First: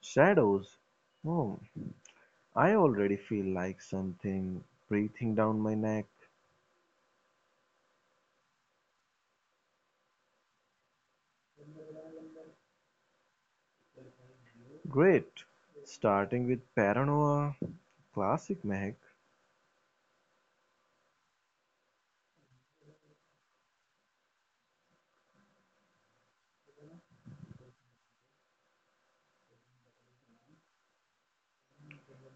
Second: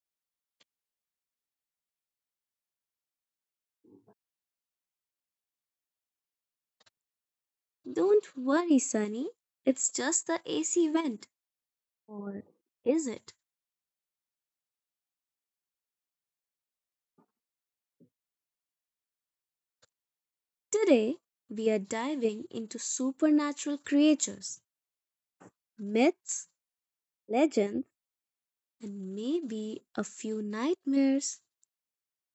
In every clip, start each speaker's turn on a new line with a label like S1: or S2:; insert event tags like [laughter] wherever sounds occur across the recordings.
S1: Shadows? Oh, I already feel like something breathing down my neck.
S2: Don't worry, Sunny, it's just the AC vent. Or is it?
S1: Great. Starting with paranoia, classic Mac,
S2: Today, we are diving into supernatural creatures, myths, legends, and maybe a few nightmares.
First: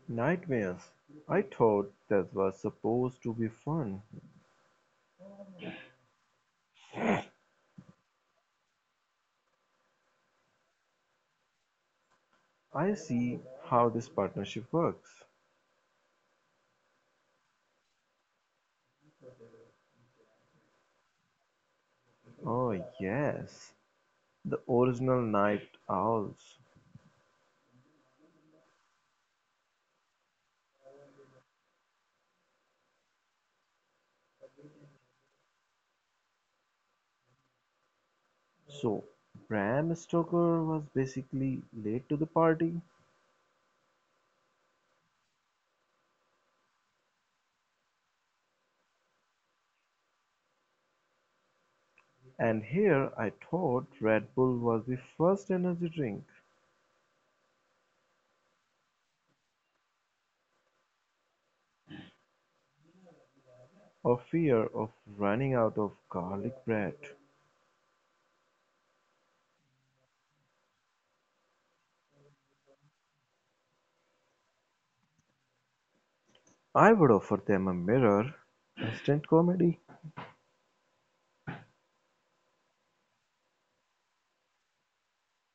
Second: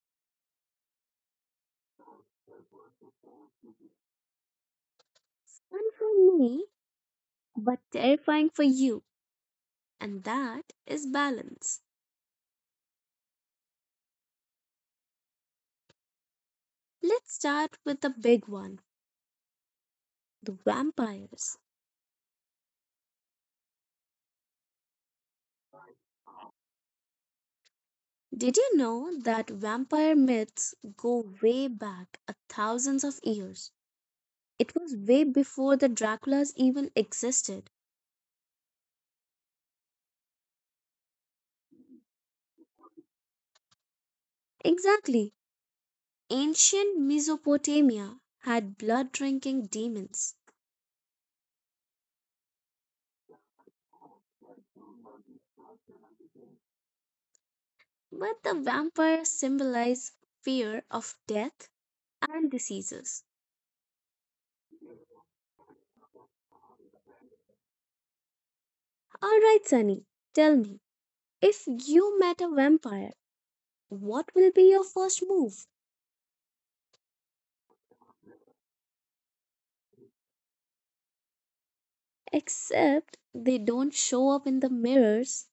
S1: nightmares. I thought that was supposed to be fun.
S2: Fun for me, but terrifying for you. And that is balance.
S1: I see how this partnership works.
S2: Let's start with the big one, the vampires.
S1: Oh, yes, the original Night Owls.
S2: Did you know that vampire myths go way back a thousands of years? It was way before the Draculas even existed.
S1: So, Bram Stoker was basically late to the party,
S2: Exactly. Ancient Mesopotamia had blood drinking demons,
S1: and here I thought Red Bull was the first energy drink.
S2: but the vampire symbolize fear of death and diseases.
S1: Or fear of running out of garlic bread.
S2: All right, Sunny, tell me, if you met a vampire, what will be your first move?
S1: I would offer them a mirror, instant comedy,
S2: Except they don't show up in the mirrors.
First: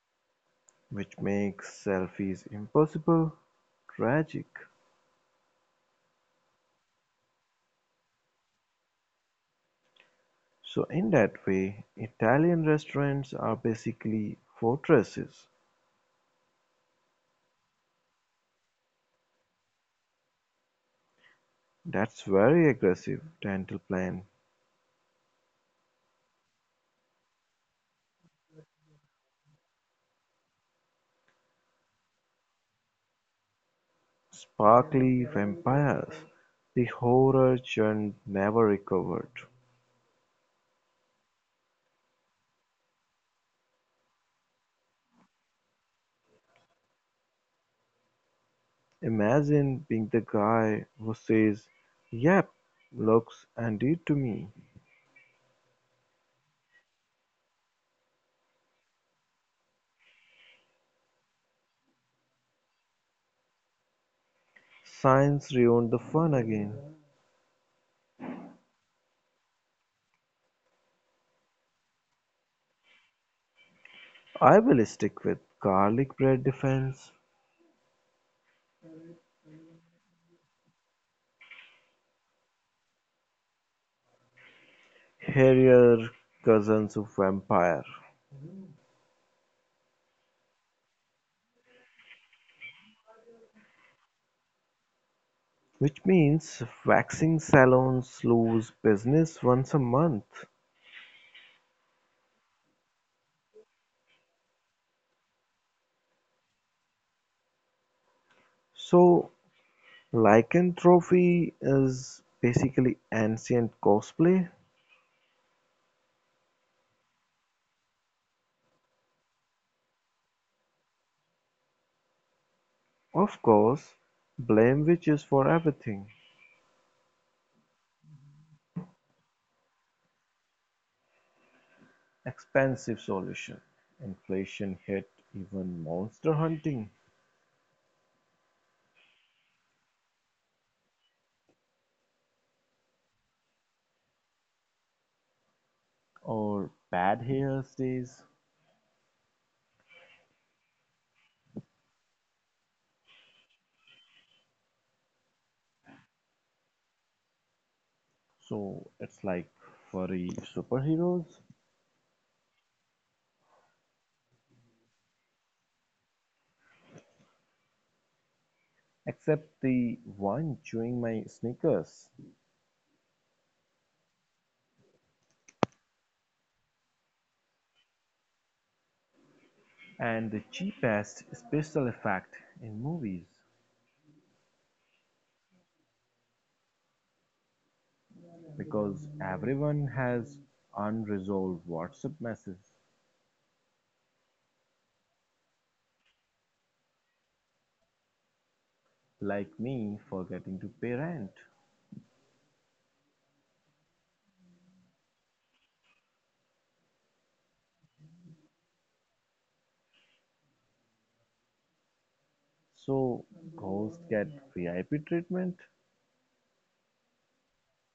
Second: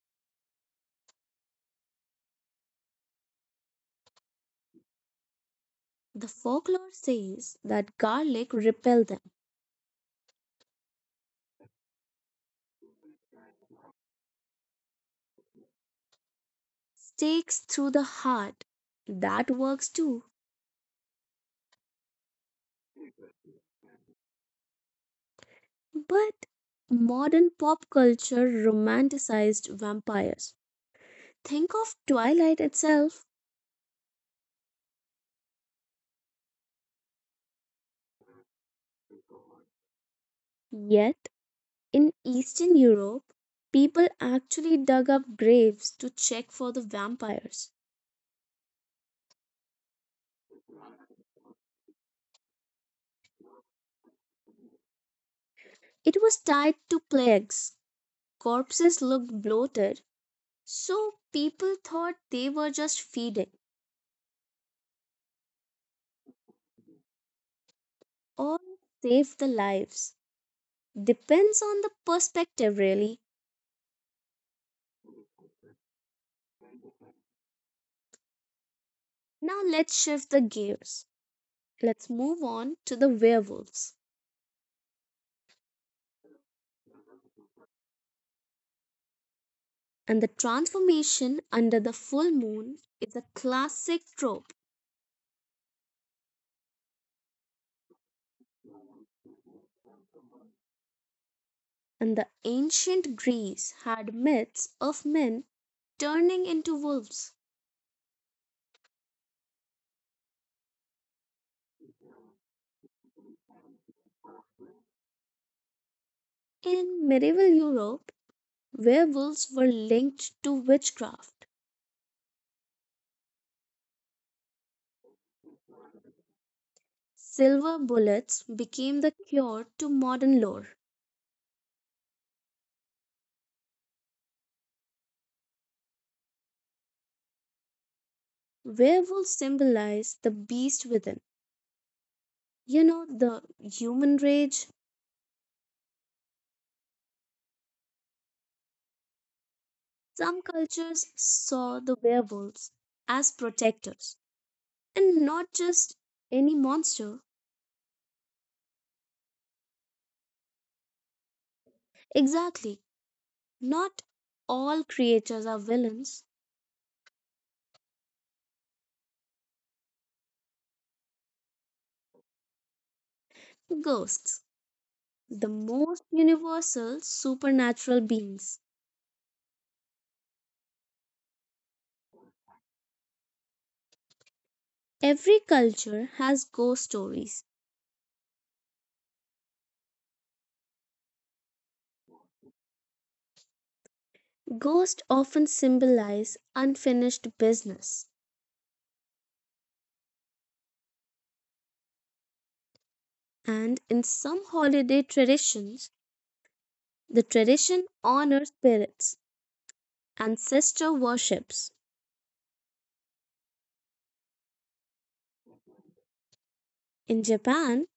S1: which makes selfies impossible, tragic.
S2: The folklore says that garlic repel them,
S1: So in that way, Italian restaurants are basically fortresses.
S2: stakes through the heart. That works too.
S1: That's very aggressive dental plan.
S2: But modern pop culture romanticized vampires. Think of Twilight itself.
S1: Sparkly vampires. The horror genre never recovered.
S2: Yet, in Eastern Europe, people actually dug up graves to check for the vampires.
S1: Imagine being the guy who says, yep, looks and did to me.
S2: It was tied to plagues. Corpses looked bloated, so people thought they were just feeding
S1: Science ruined the fun again.
S2: or saved the lives. Depends on the perspective, really.
S1: I'll stick with garlic bread defense,
S2: Now let's shift the gears. Let's move on to the werewolves.
S1: hairier cousins of vampire,
S2: And the transformation under the full moon is a classic trope.
S1: which means waxing salons lose business once a month.
S2: And the ancient Greece had myths of men turning into wolves.
S1: So lycanthropy is basically ancient cosplay.
S2: In medieval Europe, werewolves were linked to witchcraft.
S1: Of course, blame witches for everything.
S2: Silver bullets became the cure to modern lore.
S1: Expensive solution. Inflation hit even monster hunting,
S2: Werewolves symbolize the beast within. You know, the human rage,
S1: or bad hair days.
S2: some cultures saw the werewolves as protectors and not just any monster.
S1: So it's like furry superheroes,
S2: Exactly, not all creatures are villains.
S1: except the one chewing my sneakers,
S2: Ghosts, the most universal supernatural beings.
S1: and the cheapest special effect in movies,
S2: Every culture has ghost stories.
S1: because everyone has unresolved WhatsApp messages,
S2: Ghosts often symbolize unfinished business,
S1: like me forgetting to pay rent.
S2: and in some holiday traditions, the tradition honors spirits, ancestor worships.
S1: So ghosts get VIP treatment,
S2: In Japan,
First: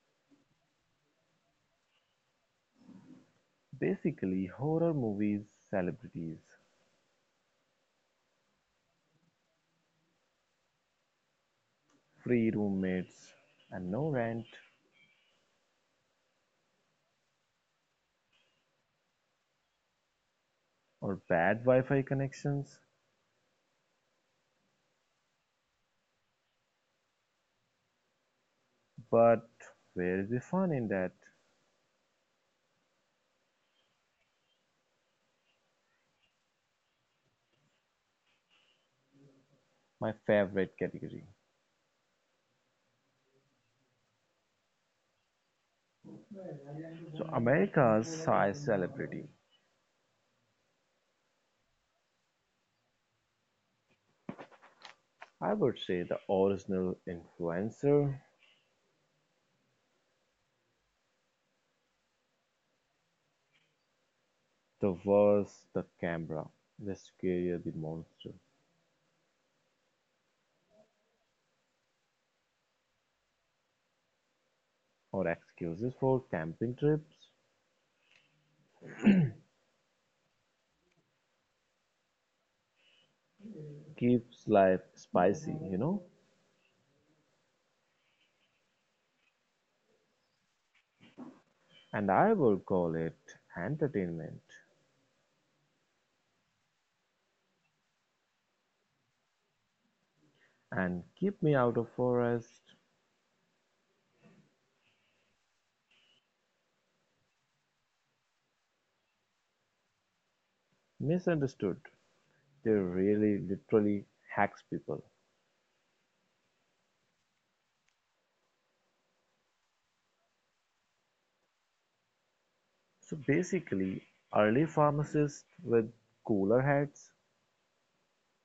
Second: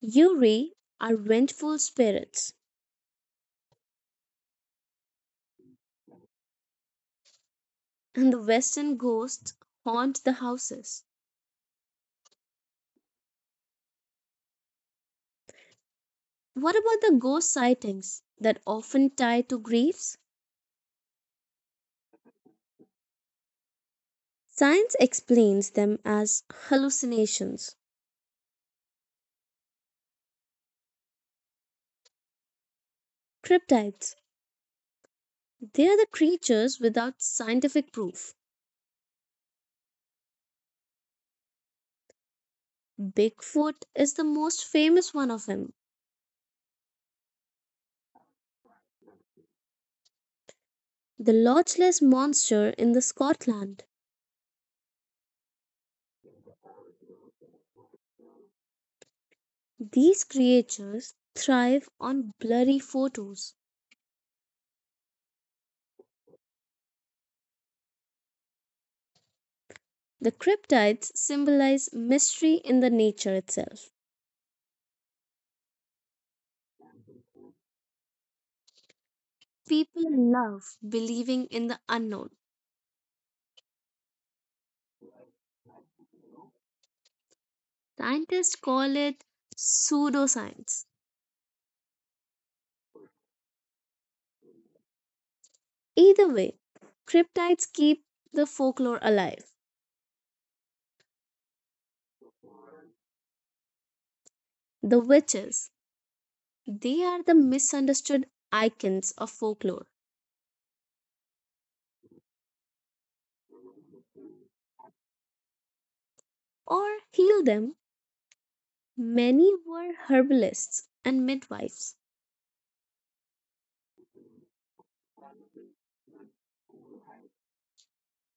S2: yuri are vengeful spirits,
S1: basically horror movies, celebrities,
S2: and the Western ghosts haunt the houses.
S1: free roommates and no rent,
S2: What about the ghost sightings that often tie to griefs?
S1: or bad Wi-Fi connections.
S2: Science explains them as hallucinations.
S1: But where is the fun in that?
S2: Cryptids, they are the creatures without scientific proof.
S1: My favorite category.
S2: Bigfoot is the most famous one of them,
S1: So America's size celebrity.
S2: the lodgeless monster in the Scotland.
S1: I would say the original influencer,
S2: These creatures thrive on blurry photos.
S1: the worse the camera, the scarier the monster.
S2: The cryptids symbolize mystery in the nature itself.
S1: Or excuses for camping trips,
S2: People love believing in the unknown.
S1: keeps life spicy,
S2: Scientists call it pseudoscience.
S1: And I would call it entertainment.
S2: Either way, cryptids keep the folklore alive.
S1: And keep me out of forest.
S2: The witches, they are the misunderstood icons of folklore.
S1: Misunderstood. They really literally hacks people.
S2: Or heal them, many were herbalists and midwives.
S1: So basically, early pharmacists with cooler heads,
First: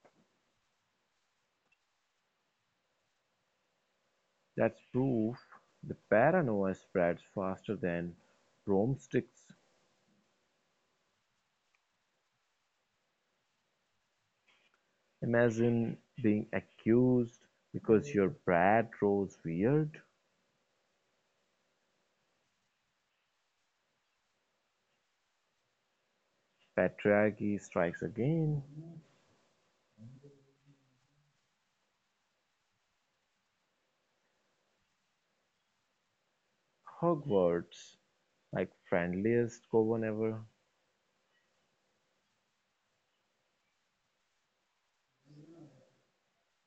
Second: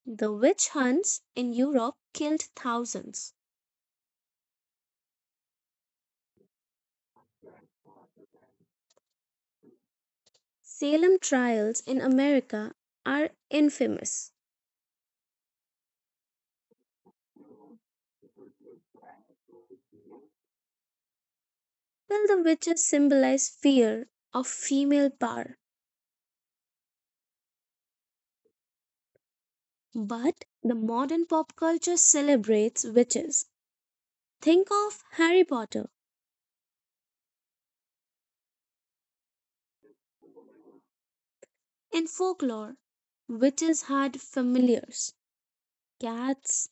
S2: The witch hunts in Europe killed thousands.
S1: that's proof the paranoia spreads faster than broomsticks.
S2: Salem trials in America are infamous.
S1: Imagine being accused because your bread grows weird.
S2: While the witches symbolize fear of female power,
S1: Patriarchy strikes again.
S2: but the modern pop culture celebrates witches. Think of Harry Potter.
S1: Hogwarts, like friendliest coven ever.
S2: In folklore, witches had familiars, cats,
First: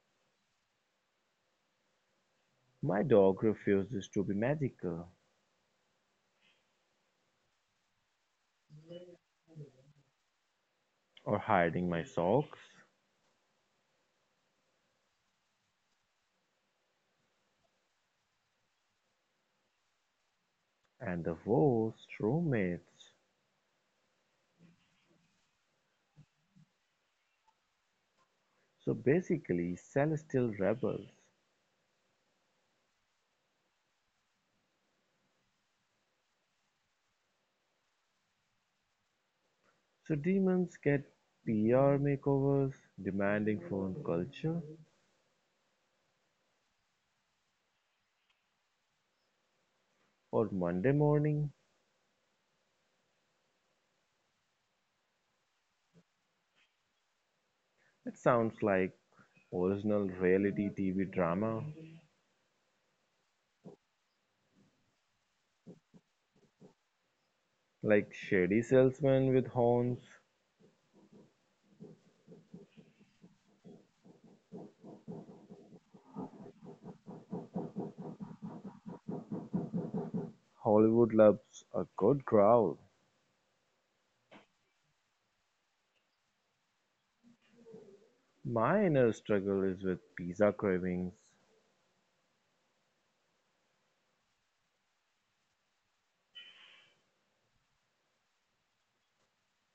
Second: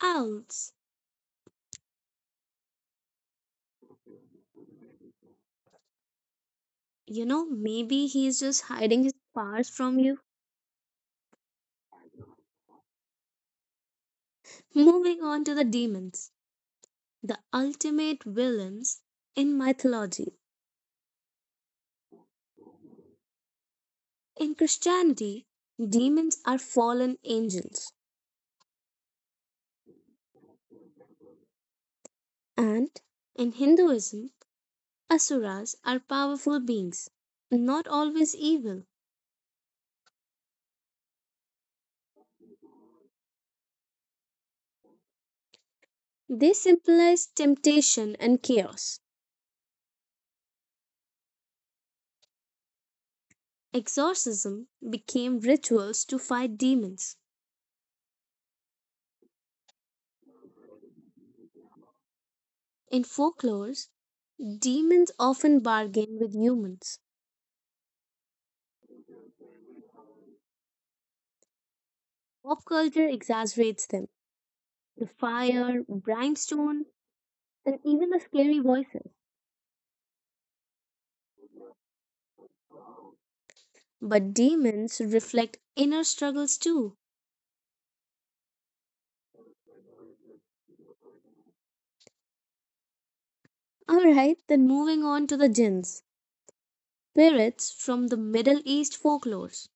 S2: owls.
S1: My dog refuses to be magical,
S2: You know, maybe he's just hiding his powers from you.
S1: or hiding my socks.
S2: Moving on to the demons, the ultimate villains in mythology.
S1: And the worst roommates.
S2: In Christianity, demons are fallen angels,
S1: So basically celestial rebels,
S2: and in Hinduism, asuras are powerful beings, not always evil.
S1: so demons get PR makeovers, demanding phone culture,
S2: They symbolize temptation and chaos.
S1: or Monday morning.
S2: Exorcism became rituals to fight demons.
S1: It sounds like original reality TV drama,
S2: In folklores, demons often bargain with humans.
S1: like shady salesman with horns.
S2: Pop culture exaggerates them. The fire, brimstone, and even the scary voices.
S1: Hollywood loves a good growl.
S2: But demons reflect inner struggles too.
S1: My inner struggle is with pizza cravings,
S2: Alright, then moving on to the jinns, spirits from the Middle East folklores.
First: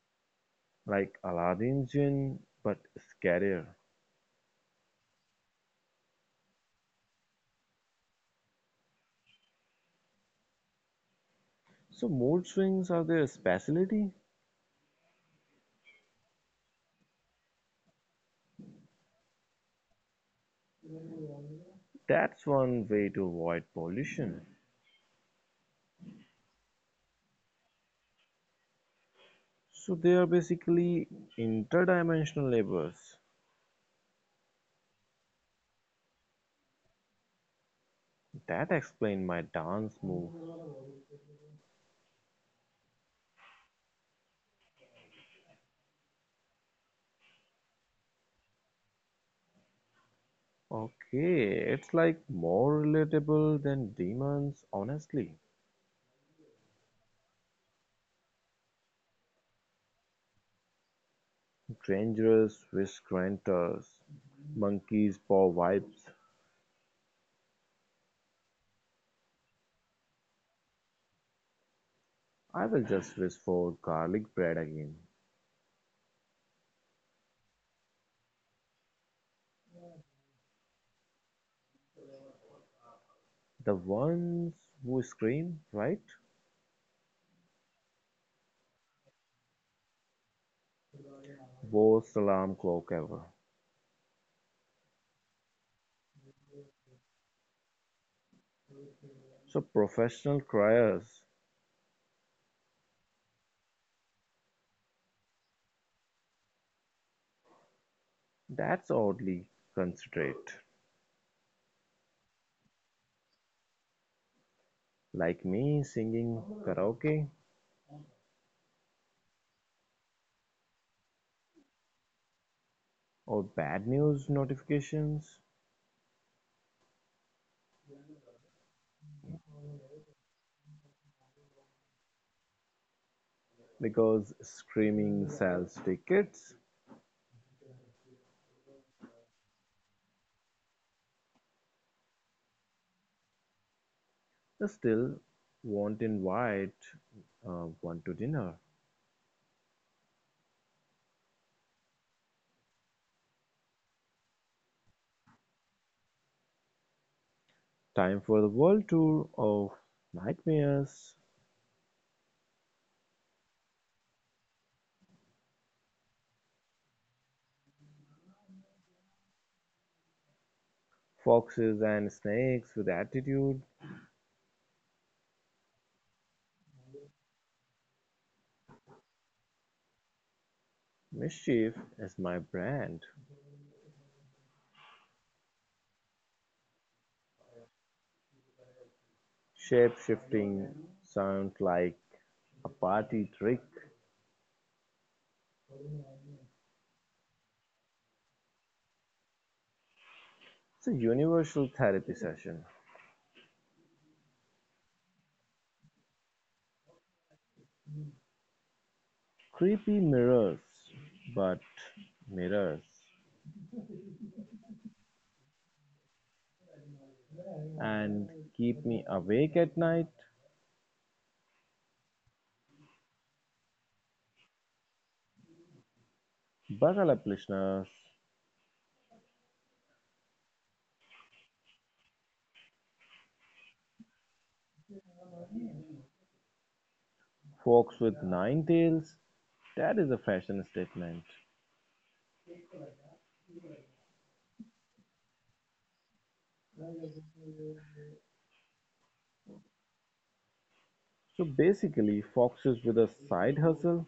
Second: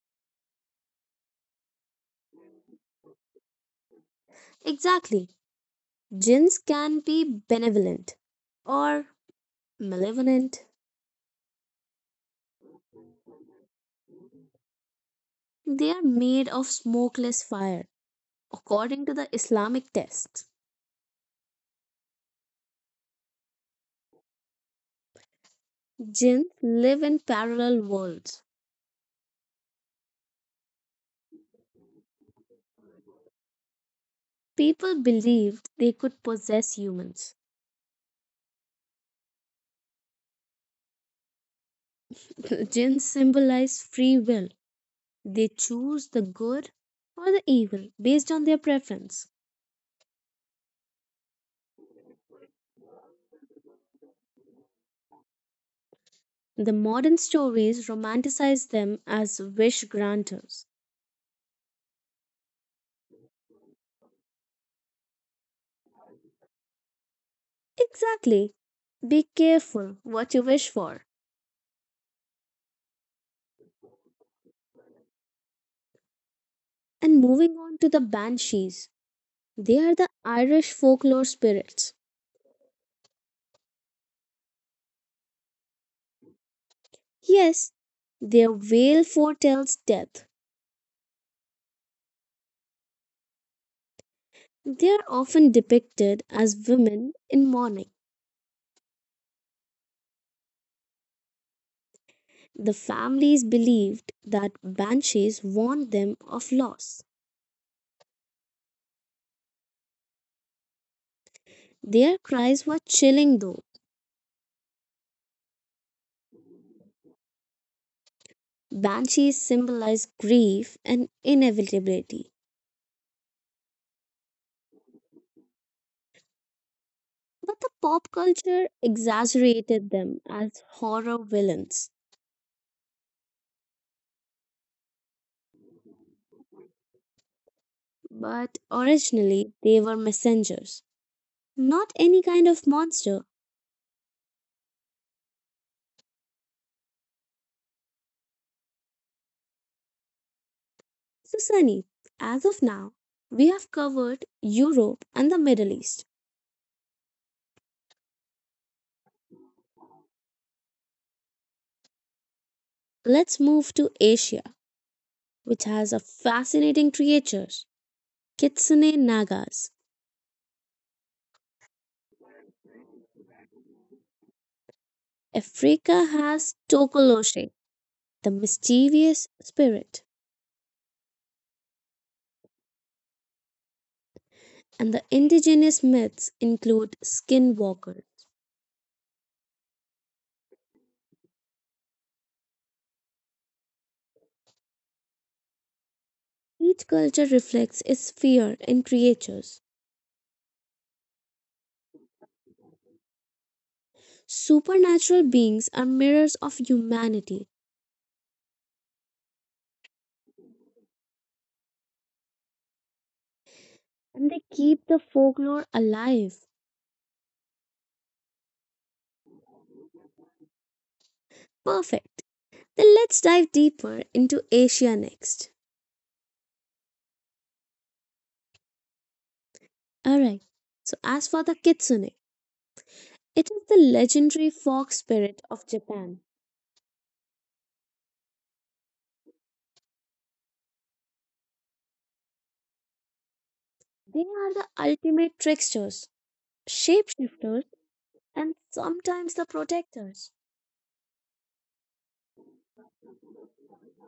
S1: like Aladdin's gin, but scarier.
S2: Exactly, jinns can be benevolent or malevolent.
S1: So mood swings are their specialty.
S2: They are made of smokeless fire, according to the Islamic texts.
S1: That's one way to avoid pollution.
S2: Jinns live in parallel worlds.
S1: So they are basically interdimensional neighbors.
S2: People believed they could possess humans.
S1: That explains my dance move.
S2: [laughs] Jinns symbolize free will. They choose the good or the evil based on their preference.
S1: Okay, it's like more relatable than demons, honestly.
S2: The modern stories romanticize them as wish granters.
S1: Dangerous wish granters, monkeys paw vibes.
S2: Exactly. Be careful what you wish for.
S1: I will just wish for garlic bread again.
S2: And moving on to the banshees, they are the Irish folklore spirits.
S1: The ones who scream, right?
S2: Yes, their wail foretells death.
S1: Worst alarm clock ever.
S2: They are often depicted as women in mourning.
S1: So professional criers,
S2: The families believed that banshees warned them of loss.
S1: that's oddly considerate.
S2: Their cries were chilling though.
S1: Like me singing karaoke,
S2: Banshees symbolized grief and inevitability,
S1: or bad news notifications,
S2: but the pop culture exaggerated them as horror villains.
S1: because screaming sells tickets,
S2: But originally, they were messengers, not any kind of monster.
S1: they still won't invite one to dinner.
S2: So, Sunny, as of now, we have covered Europe and the Middle East.
S1: Time for the world tour of nightmares,
S2: Let's move to Asia, which has a fascinating creatures, kitsune nagas.
S1: foxes and snakes with attitude.
S2: Africa has tokoloshe, the mischievous spirit,
S1: Mischief is my brand.
S2: and the indigenous myths include skinwalkers.
S1: Shape shifting sounds like a party trick.
S2: Each culture reflects its fear in creatures.
S1: It's a universal therapy session.
S2: Supernatural beings are mirrors of humanity,
S1: Creepy mirrors, but mirrors.
S2: and they keep the folklore alive.
S1: And keep me awake at night.
S2: Perfect. Then let's dive deeper into Asia next.
S1: Buckle up, listeners.
S2: Alright, so as for the kitsune, it is the legendary fox spirit of Japan.
S1: Fox with nine tails, that is a fashion statement.
S2: They are the ultimate tricksters, shapeshifters, and sometimes the protectors.
S1: So basically, foxes with a side hustle,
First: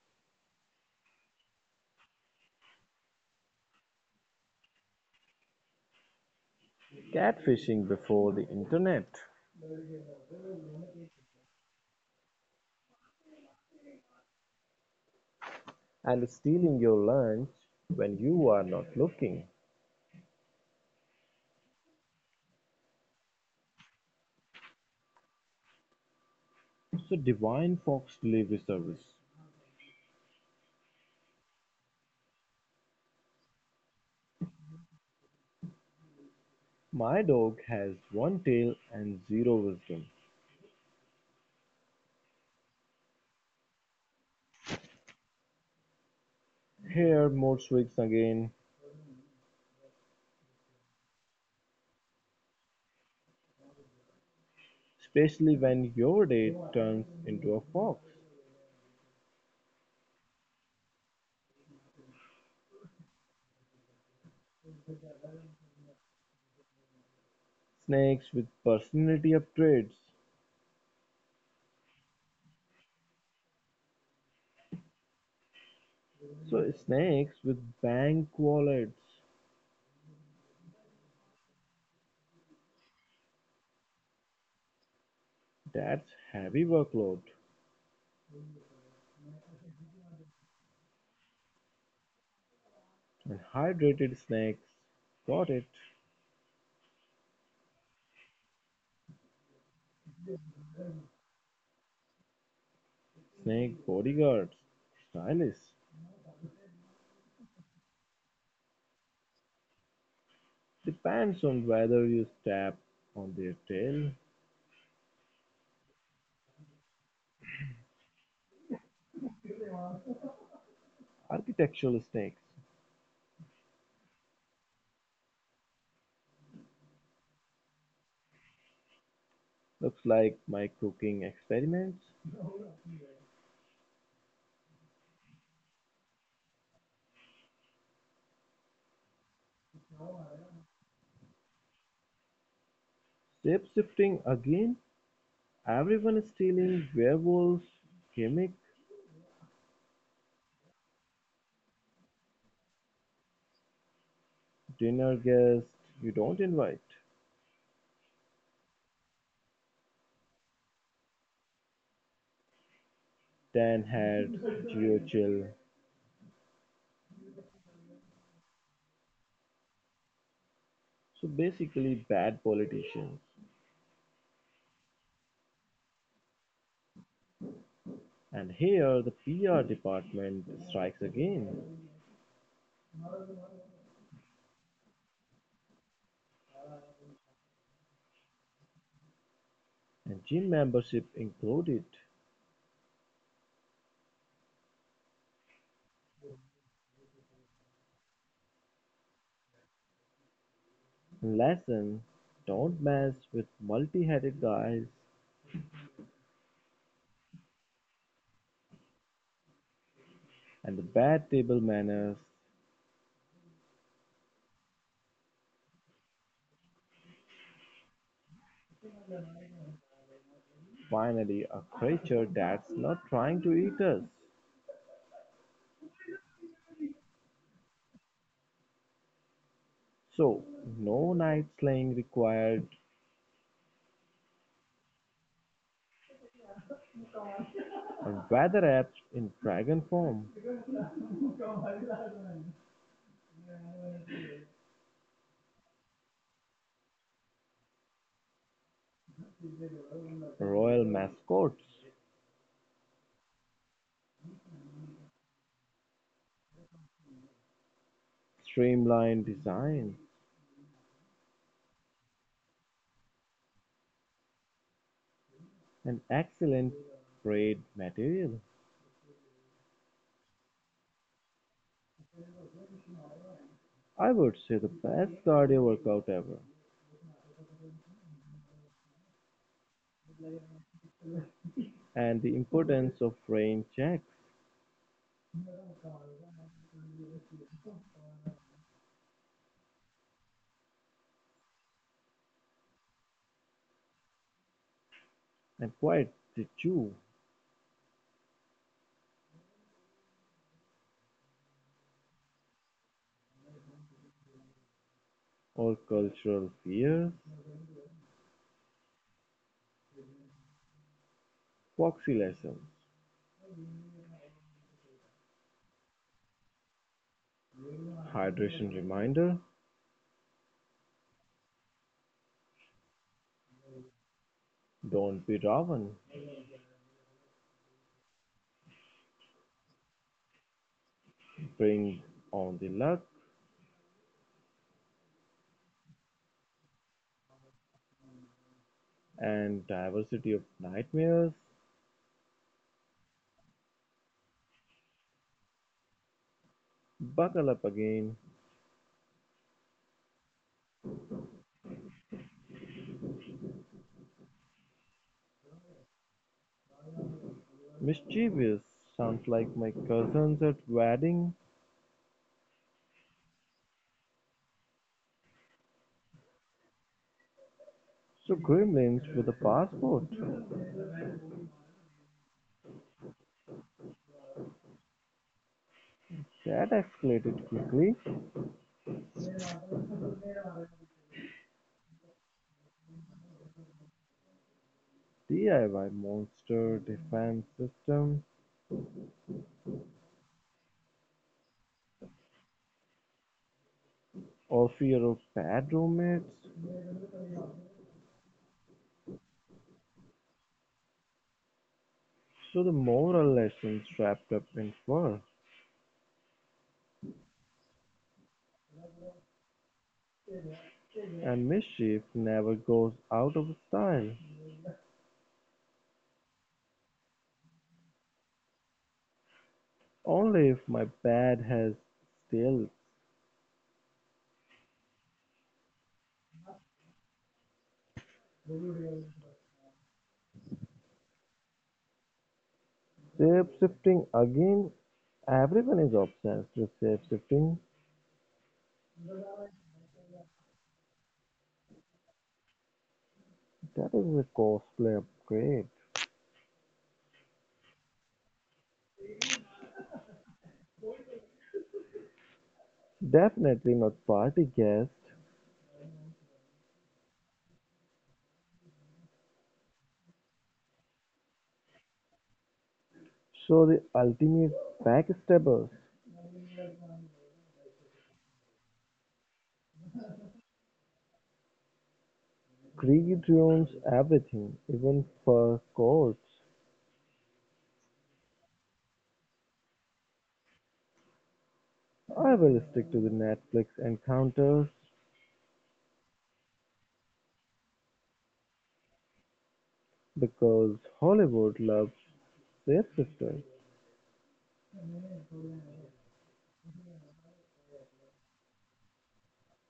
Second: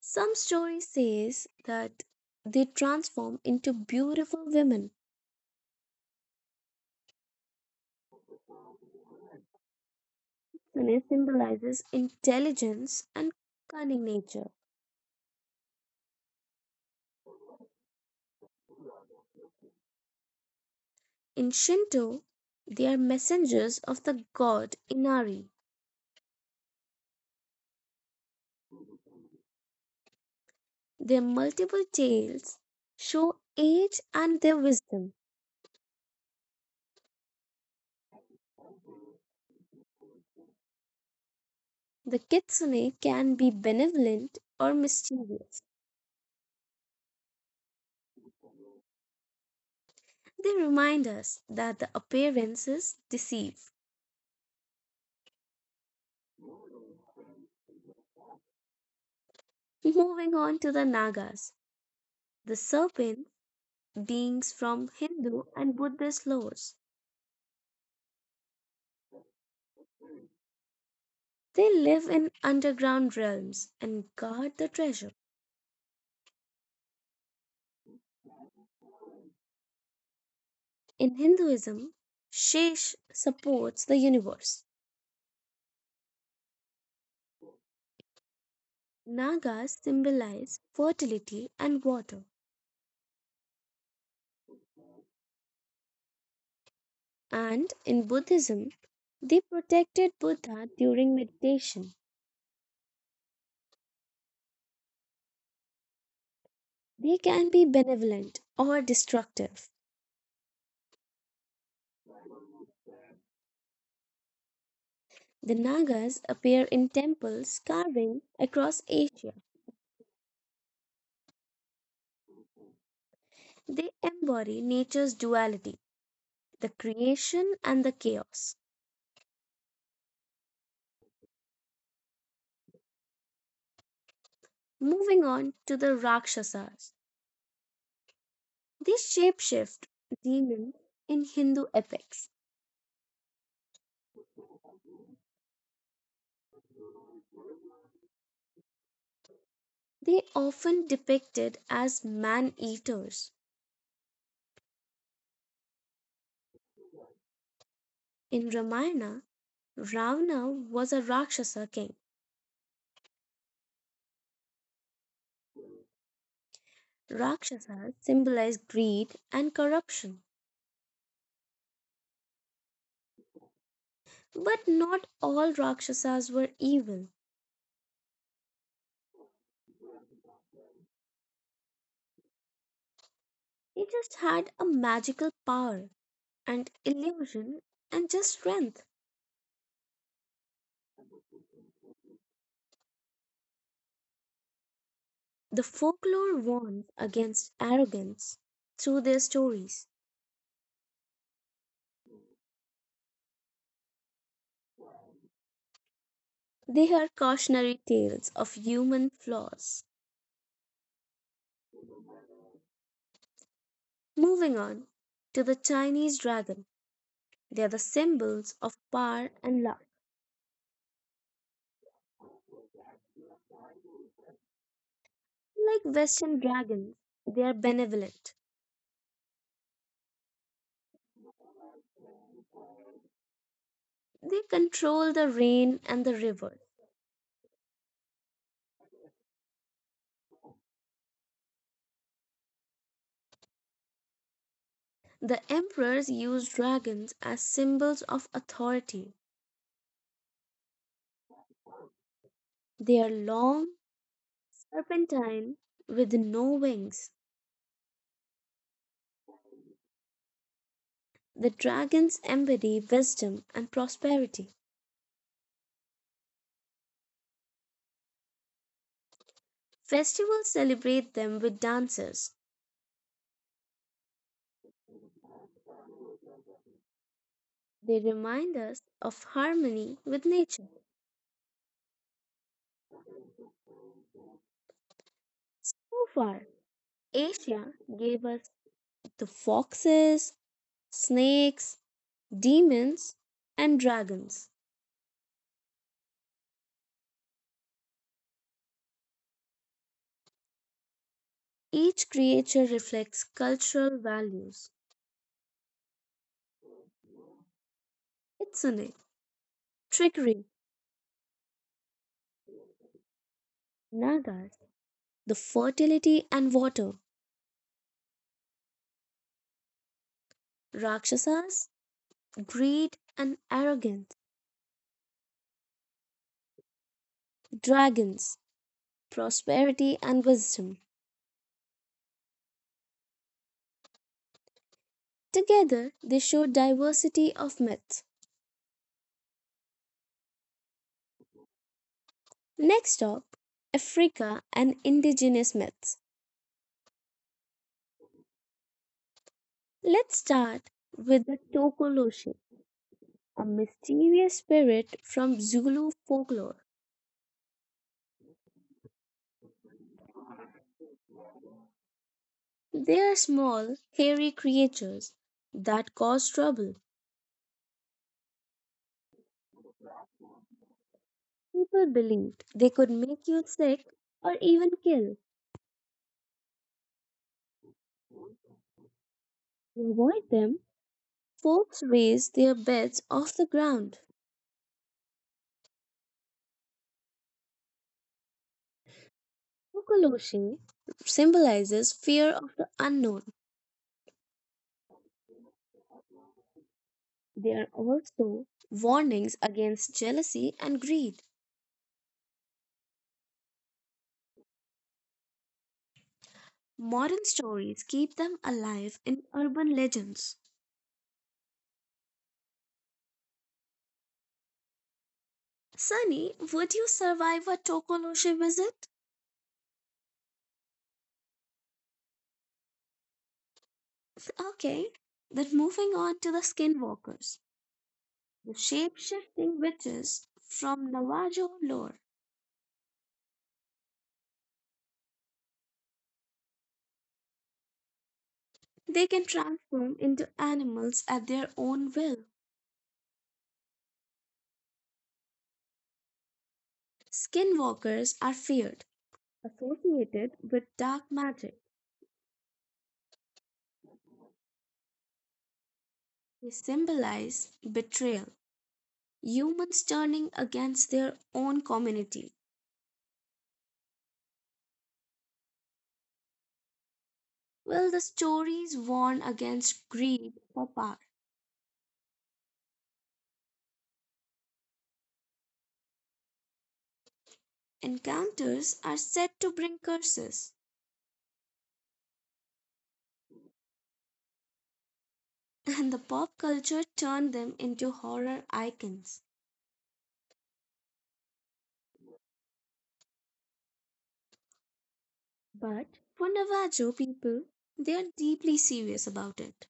S2: Some story says that they transform into beautiful women.
S1: catfishing before the internet,
S2: Sune symbolizes intelligence and cunning nature.
S1: and stealing your lunch when you are not looking.
S2: In Shinto, they are messengers of the god Inari.
S1: So, Divine Fox Delivery Service.
S2: Their multiple tails show age and their wisdom.
S1: My dog has one tail and zero wisdom.
S2: The kitsune can be benevolent or mischievous.
S1: Here, more tricks again,
S2: They remind us that the appearances deceive.
S1: especially when your day turns into a fox.
S2: Moving on to the Nagas, the serpent beings from Hindu and Buddhist lores.
S1: Snakes with personality upgrades.
S2: They live in underground realms and guard the treasure.
S1: So snakes with bank wallets.
S2: In Hinduism, Shesh supports the universe.
S1: That's heavy workload.
S2: Nagas symbolize fertility and water.
S1: And hydrated snakes. Got it.
S2: And in Buddhism, they protected Buddha during meditation.
S1: Snake bodyguards. Stylish.
S2: They can be benevolent or destructive.
S1: Depends on whether you tap on their tail.
S2: The Nagas appear in temples carving across Asia.
S1: Architectural snakes.
S2: They embody nature's duality, the creation and the chaos.
S1: Looks like my cooking experiments.
S2: Moving on to the Rakshasas, these shapeshift demons in Hindu epics.
S1: Shape shifting again. Everyone is stealing werewolf gimmick,
S2: They often depicted as man-eaters.
S1: dinner guest you don't invite.
S2: In Ramayana, Ravana was a Rakshasa king.
S1: Then had GeoChill,
S2: Rakshasas symbolize greed and corruption.
S1: so basically bad politicians.
S2: But not all Rakshasas were evil.
S1: And here the PR department strikes again,
S2: They just had a magical power and illusion and just strength.
S1: and gym membership included.
S2: The folklore warns against arrogance through their stories.
S1: Lesson, don't mess with multi headed guys,
S2: They are cautionary tales of human flaws.
S1: and the bad table manners.
S2: Moving on to the Chinese dragon, they are the symbols of power and love.
S1: Finally a creature that's not trying to eat us.
S2: Like Western dragons, they are benevolent.
S1: So, no night slaying required,
S2: They control the rain and the river.
S1: and weather apps in dragon form,
S2: The emperors used dragons as symbols of authority.
S1: royal mascots,
S2: They are long, serpentine, with no wings.
S1: streamlined design,
S2: The dragons embody wisdom and prosperity.
S1: an excellent grade material,
S2: Festivals celebrate them with dances.
S1: I would say the best cardio workout ever,
S2: They remind us of harmony with nature.
S1: and the importance of rain checks
S2: So far, Asia gave us the foxes, snakes, demons, and dragons.
S1: and quite the chew.
S2: Each creature reflects cultural values.
S1: Or cultural fears,
S2: Kitsune, trickery.
S1: proxy lessons,
S2: Nagas, the fertility and water.
S1: hydration reminder,
S2: Rakshasas, greed and arrogance.
S1: don't be raven,
S2: Dragons, prosperity, and wisdom.
S1: bring on the luck
S2: Together, they show diversity of myths.
S1: and diversity of nightmares,
S2: Next up, Africa and indigenous myths.
S1: buckle up again,
S2: Let's start with the Tokoloshe, a mysterious spirit from Zulu folklore.
S1: mischievous sounds like my cousins at wedding,
S2: They are small, hairy creatures that cause trouble.
S1: so gremlins with a passport.
S2: People believed they could make you sick or even kill.
S1: That escalated quickly.
S2: To avoid them, folks raise their beds off the ground.
S1: DIY monster defense system,
S2: Kokoloshi symbolizes fear of the unknown.
S1: or fear of bad roommates.
S2: They are also warnings against jealousy and greed.
S1: So the moral lessons wrapped up in fur.
S2: Modern stories keep them alive in urban legends.
S1: And mischief never goes out of style.
S2: Sunny, would you survive a Tokoloshi visit?
S1: Only if my bed has still.
S2: Okay. Then moving on to the skinwalkers, the shape shifting witches from Navajo lore.
S1: Shape shifting again. Everyone is obsessed with shape shifting.
S2: They can transform into animals at their own will.
S1: That is a costly upgrade.
S2: Skinwalkers are feared, associated with dark magic.
S1: Definitely not party guest.
S2: They symbolize betrayal, humans turning against their own community.
S1: So the ultimate backstabber.
S2: While the stories warn against greed for power,
S1: Greed ruins everything, even fur coats.
S2: encounters are said to bring curses,
S1: I will stick to the Netflix encounters
S2: [laughs] and the pop culture turned them into horror icons.
S1: because Hollywood loves their sisters
S2: But for Navajo people, they are deeply serious about it.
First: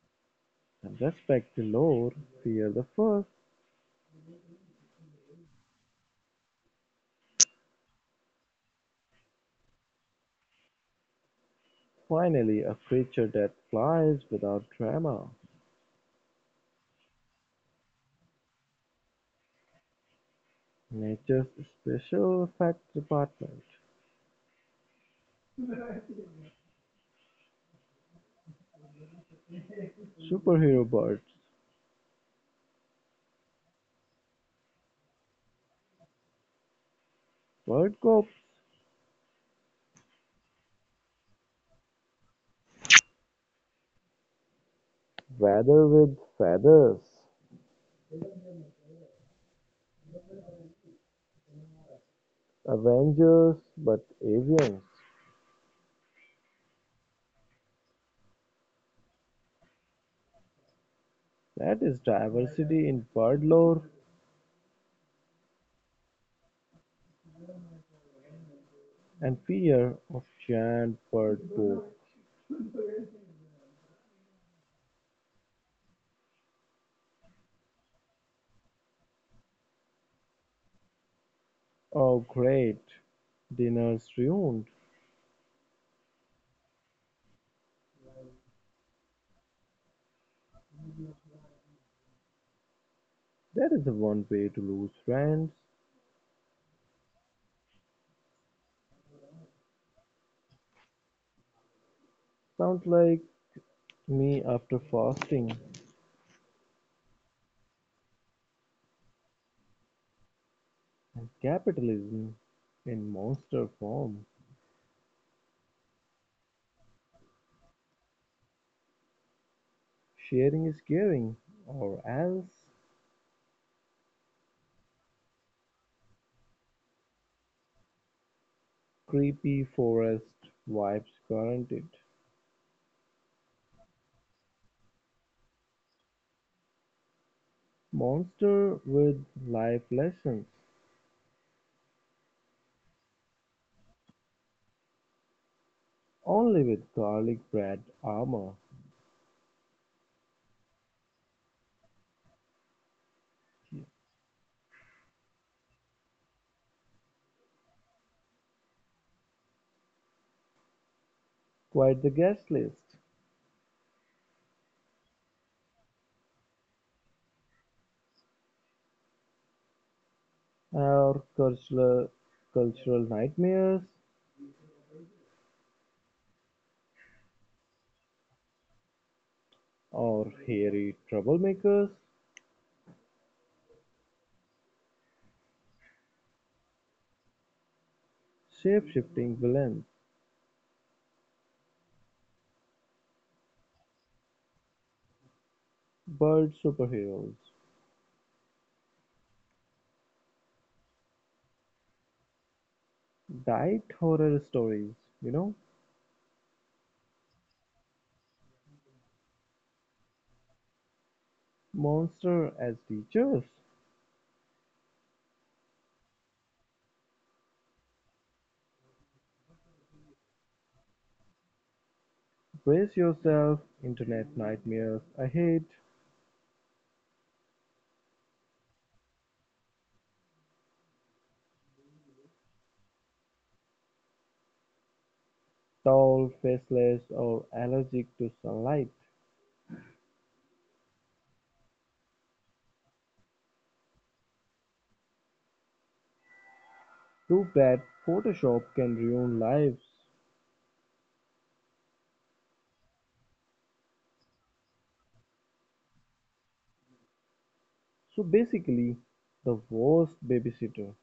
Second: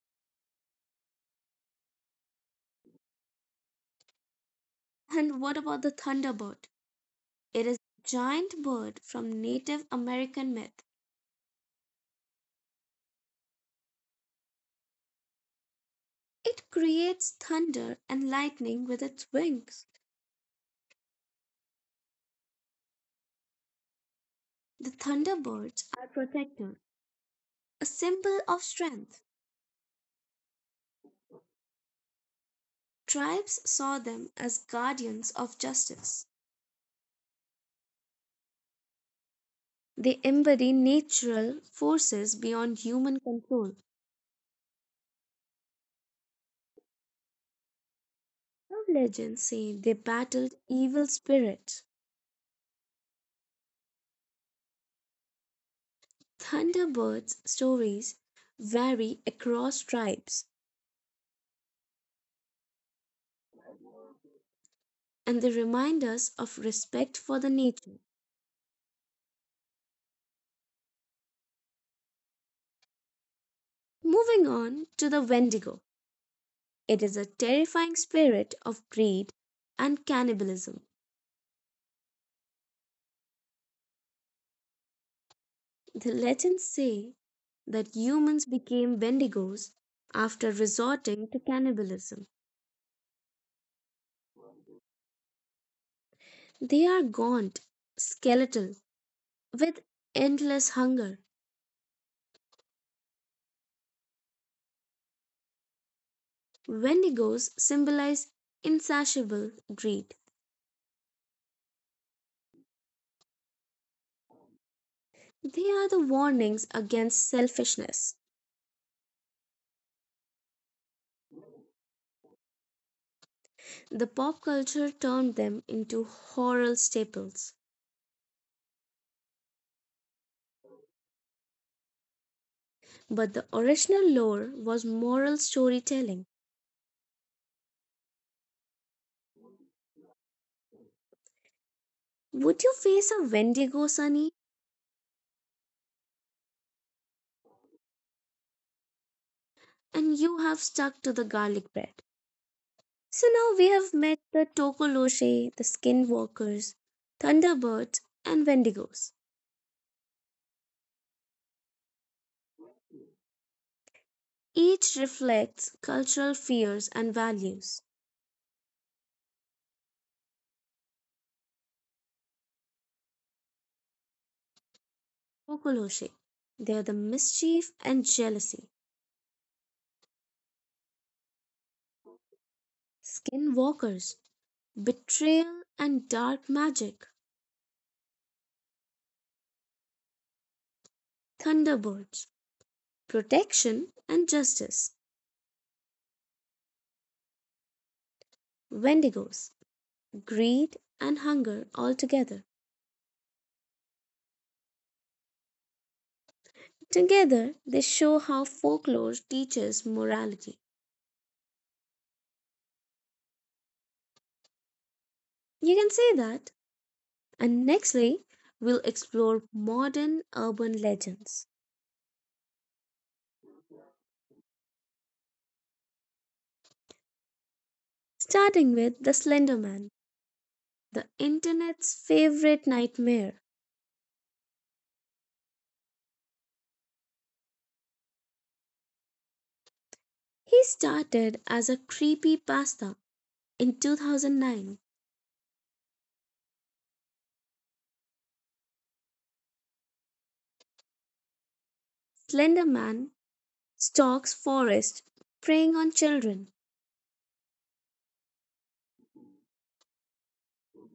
S1: and respect the lore, fear the first.
S2: And what about the Thunderbird? It is a giant bird from Native American myth.
S1: Finally, a creature that flies without drama.
S2: It creates thunder and lightning with its wings.
S1: Nature's special effects department.
S2: The thunderbirds are protectors, a symbol of strength.
S1: Superhero birds,
S2: Tribes saw them as guardians of justice.
S1: bird cops,
S2: They embody natural forces beyond human control.
S1: weather with feathers,
S2: Some legends say they battled evil spirits.
S1: Avengers but avians.
S2: Thunderbirds' stories vary across tribes,
S1: That is diversity in bird lore.
S2: and they remind us of respect for the nature.
S1: And fear of giant bird poop.
S2: Moving on to the Wendigo. It is a terrifying spirit of greed and cannibalism.
S1: Oh great, dinner's ruined.
S2: The legends say that humans became wendigos after resorting to cannibalism.
S1: That is the one way to lose friends.
S2: They are gaunt, skeletal, with endless hunger.
S1: Sounds like me after fasting.
S2: Wendigos symbolize insatiable greed.
S1: And capitalism in monster form.
S2: They are the warnings against selfishness.
S1: Sharing is caring, or else
S2: The pop culture turned them into horror staples,
S1: creepy forest vibes guaranteed.
S2: but the original lore was moral storytelling.
S1: Monster with life lessons,
S2: Would you face a Wendigo, Sunny?
S1: only with garlic bread armor.
S2: And you have stuck to the garlic bread. So now we have met the Tokoloshe, the Skinwalkers, Thunderbirds, and Wendigos.
S1: Quite the guest list.
S2: Each reflects cultural fears and values.
S1: Or cultural nightmares,
S2: Tokoloshe, they are the mischief and jealousy.
S1: or hairy troublemakers,
S2: Skinwalkers, betrayal and dark magic.
S1: shape-shifting villains,
S2: Thunderbirds, protection and justice.
S1: bird superheroes,
S2: Wendigos, greed and hunger altogether.
S1: diet horror stories, you know,
S2: Together, they show how folklore teaches morality.
S1: monster as teachers.
S2: You can say that. And nextly, we'll explore modern urban legends,
S1: Brace yourself, internet nightmares ahead,
S2: starting with the Slender Man, the internet's favorite nightmare.
S1: tall, faceless, or allergic to sunlight.
S2: He started as a creepy pasta in 2009.
S1: Too bad Photoshop can ruin lives.
S2: Slender Man stalks forest, preying on children.
S1: So basically, the worst babysitter,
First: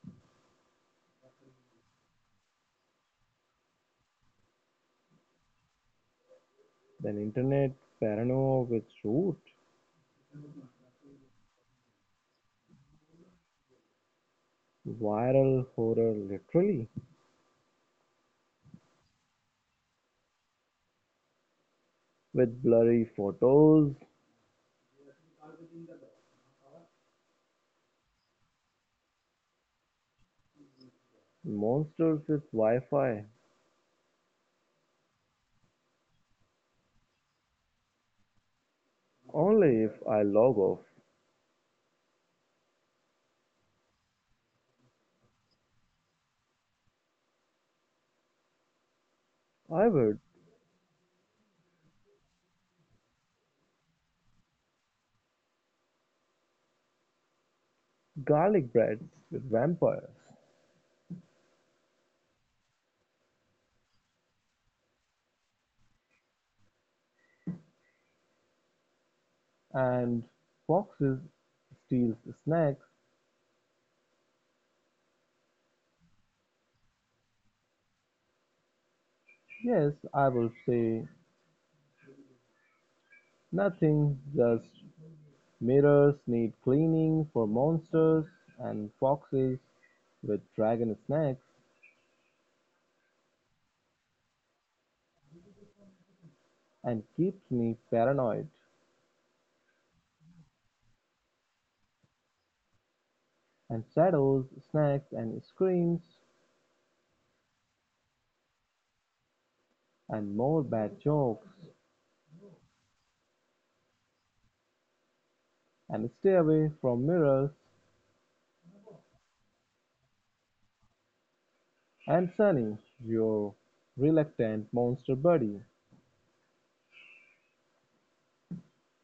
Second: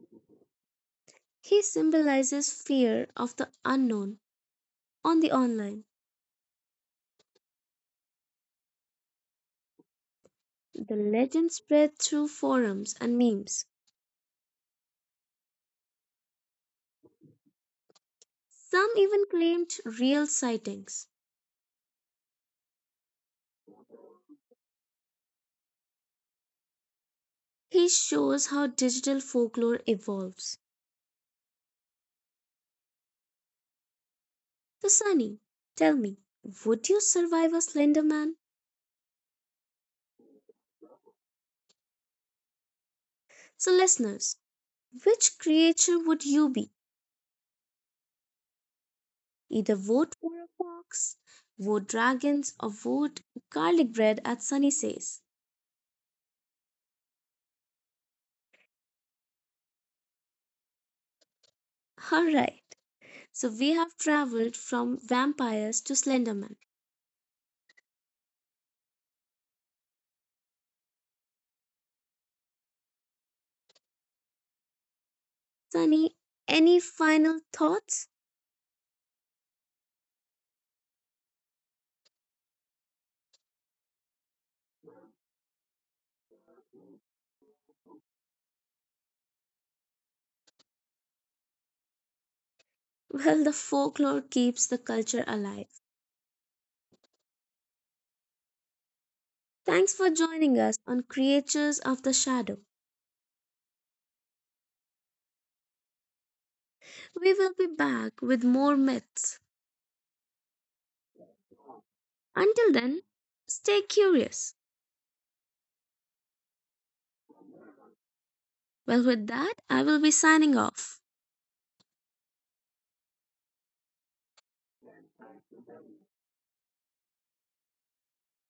S2: He symbolizes fear of the unknown on the online.
S1: an internet paranoia with root.
S2: The legend spread through forums and memes.
S1: Viral horror literally,
S2: Some even claimed real sightings.
S1: with blurry photos,
S2: This shows how digital folklore evolves.
S1: monsters with Wi-Fi.
S2: So, Sunny, tell me, would you survive a Slender Man?
S1: Only if I log off,
S2: So, listeners, which creature would you be? Either
S1: I
S2: vote
S1: would
S2: for a fox, vote dragons, or vote garlic bread, as Sunny says.
S1: garlic breads with vampires
S2: Alright, so we have traveled from vampires to Slenderman.
S1: and foxes steals snacks.
S2: Sunny, any final thoughts?
S1: Yes, I will say nothing, just mirrors need cleaning for monsters and foxes with dragon snacks
S2: Well, the folklore keeps the culture alive.
S1: and keeps me paranoid.
S2: Thanks for joining us on Creatures of the Shadow.
S1: And shadows, snacks and screams.
S2: We will be back with more myths.
S1: And more bad jokes,
S2: Until then, stay curious.
S1: and stay away from mirrors
S2: Well, with that, I will be signing off.
S1: and Sunny, your reluctant monster buddy.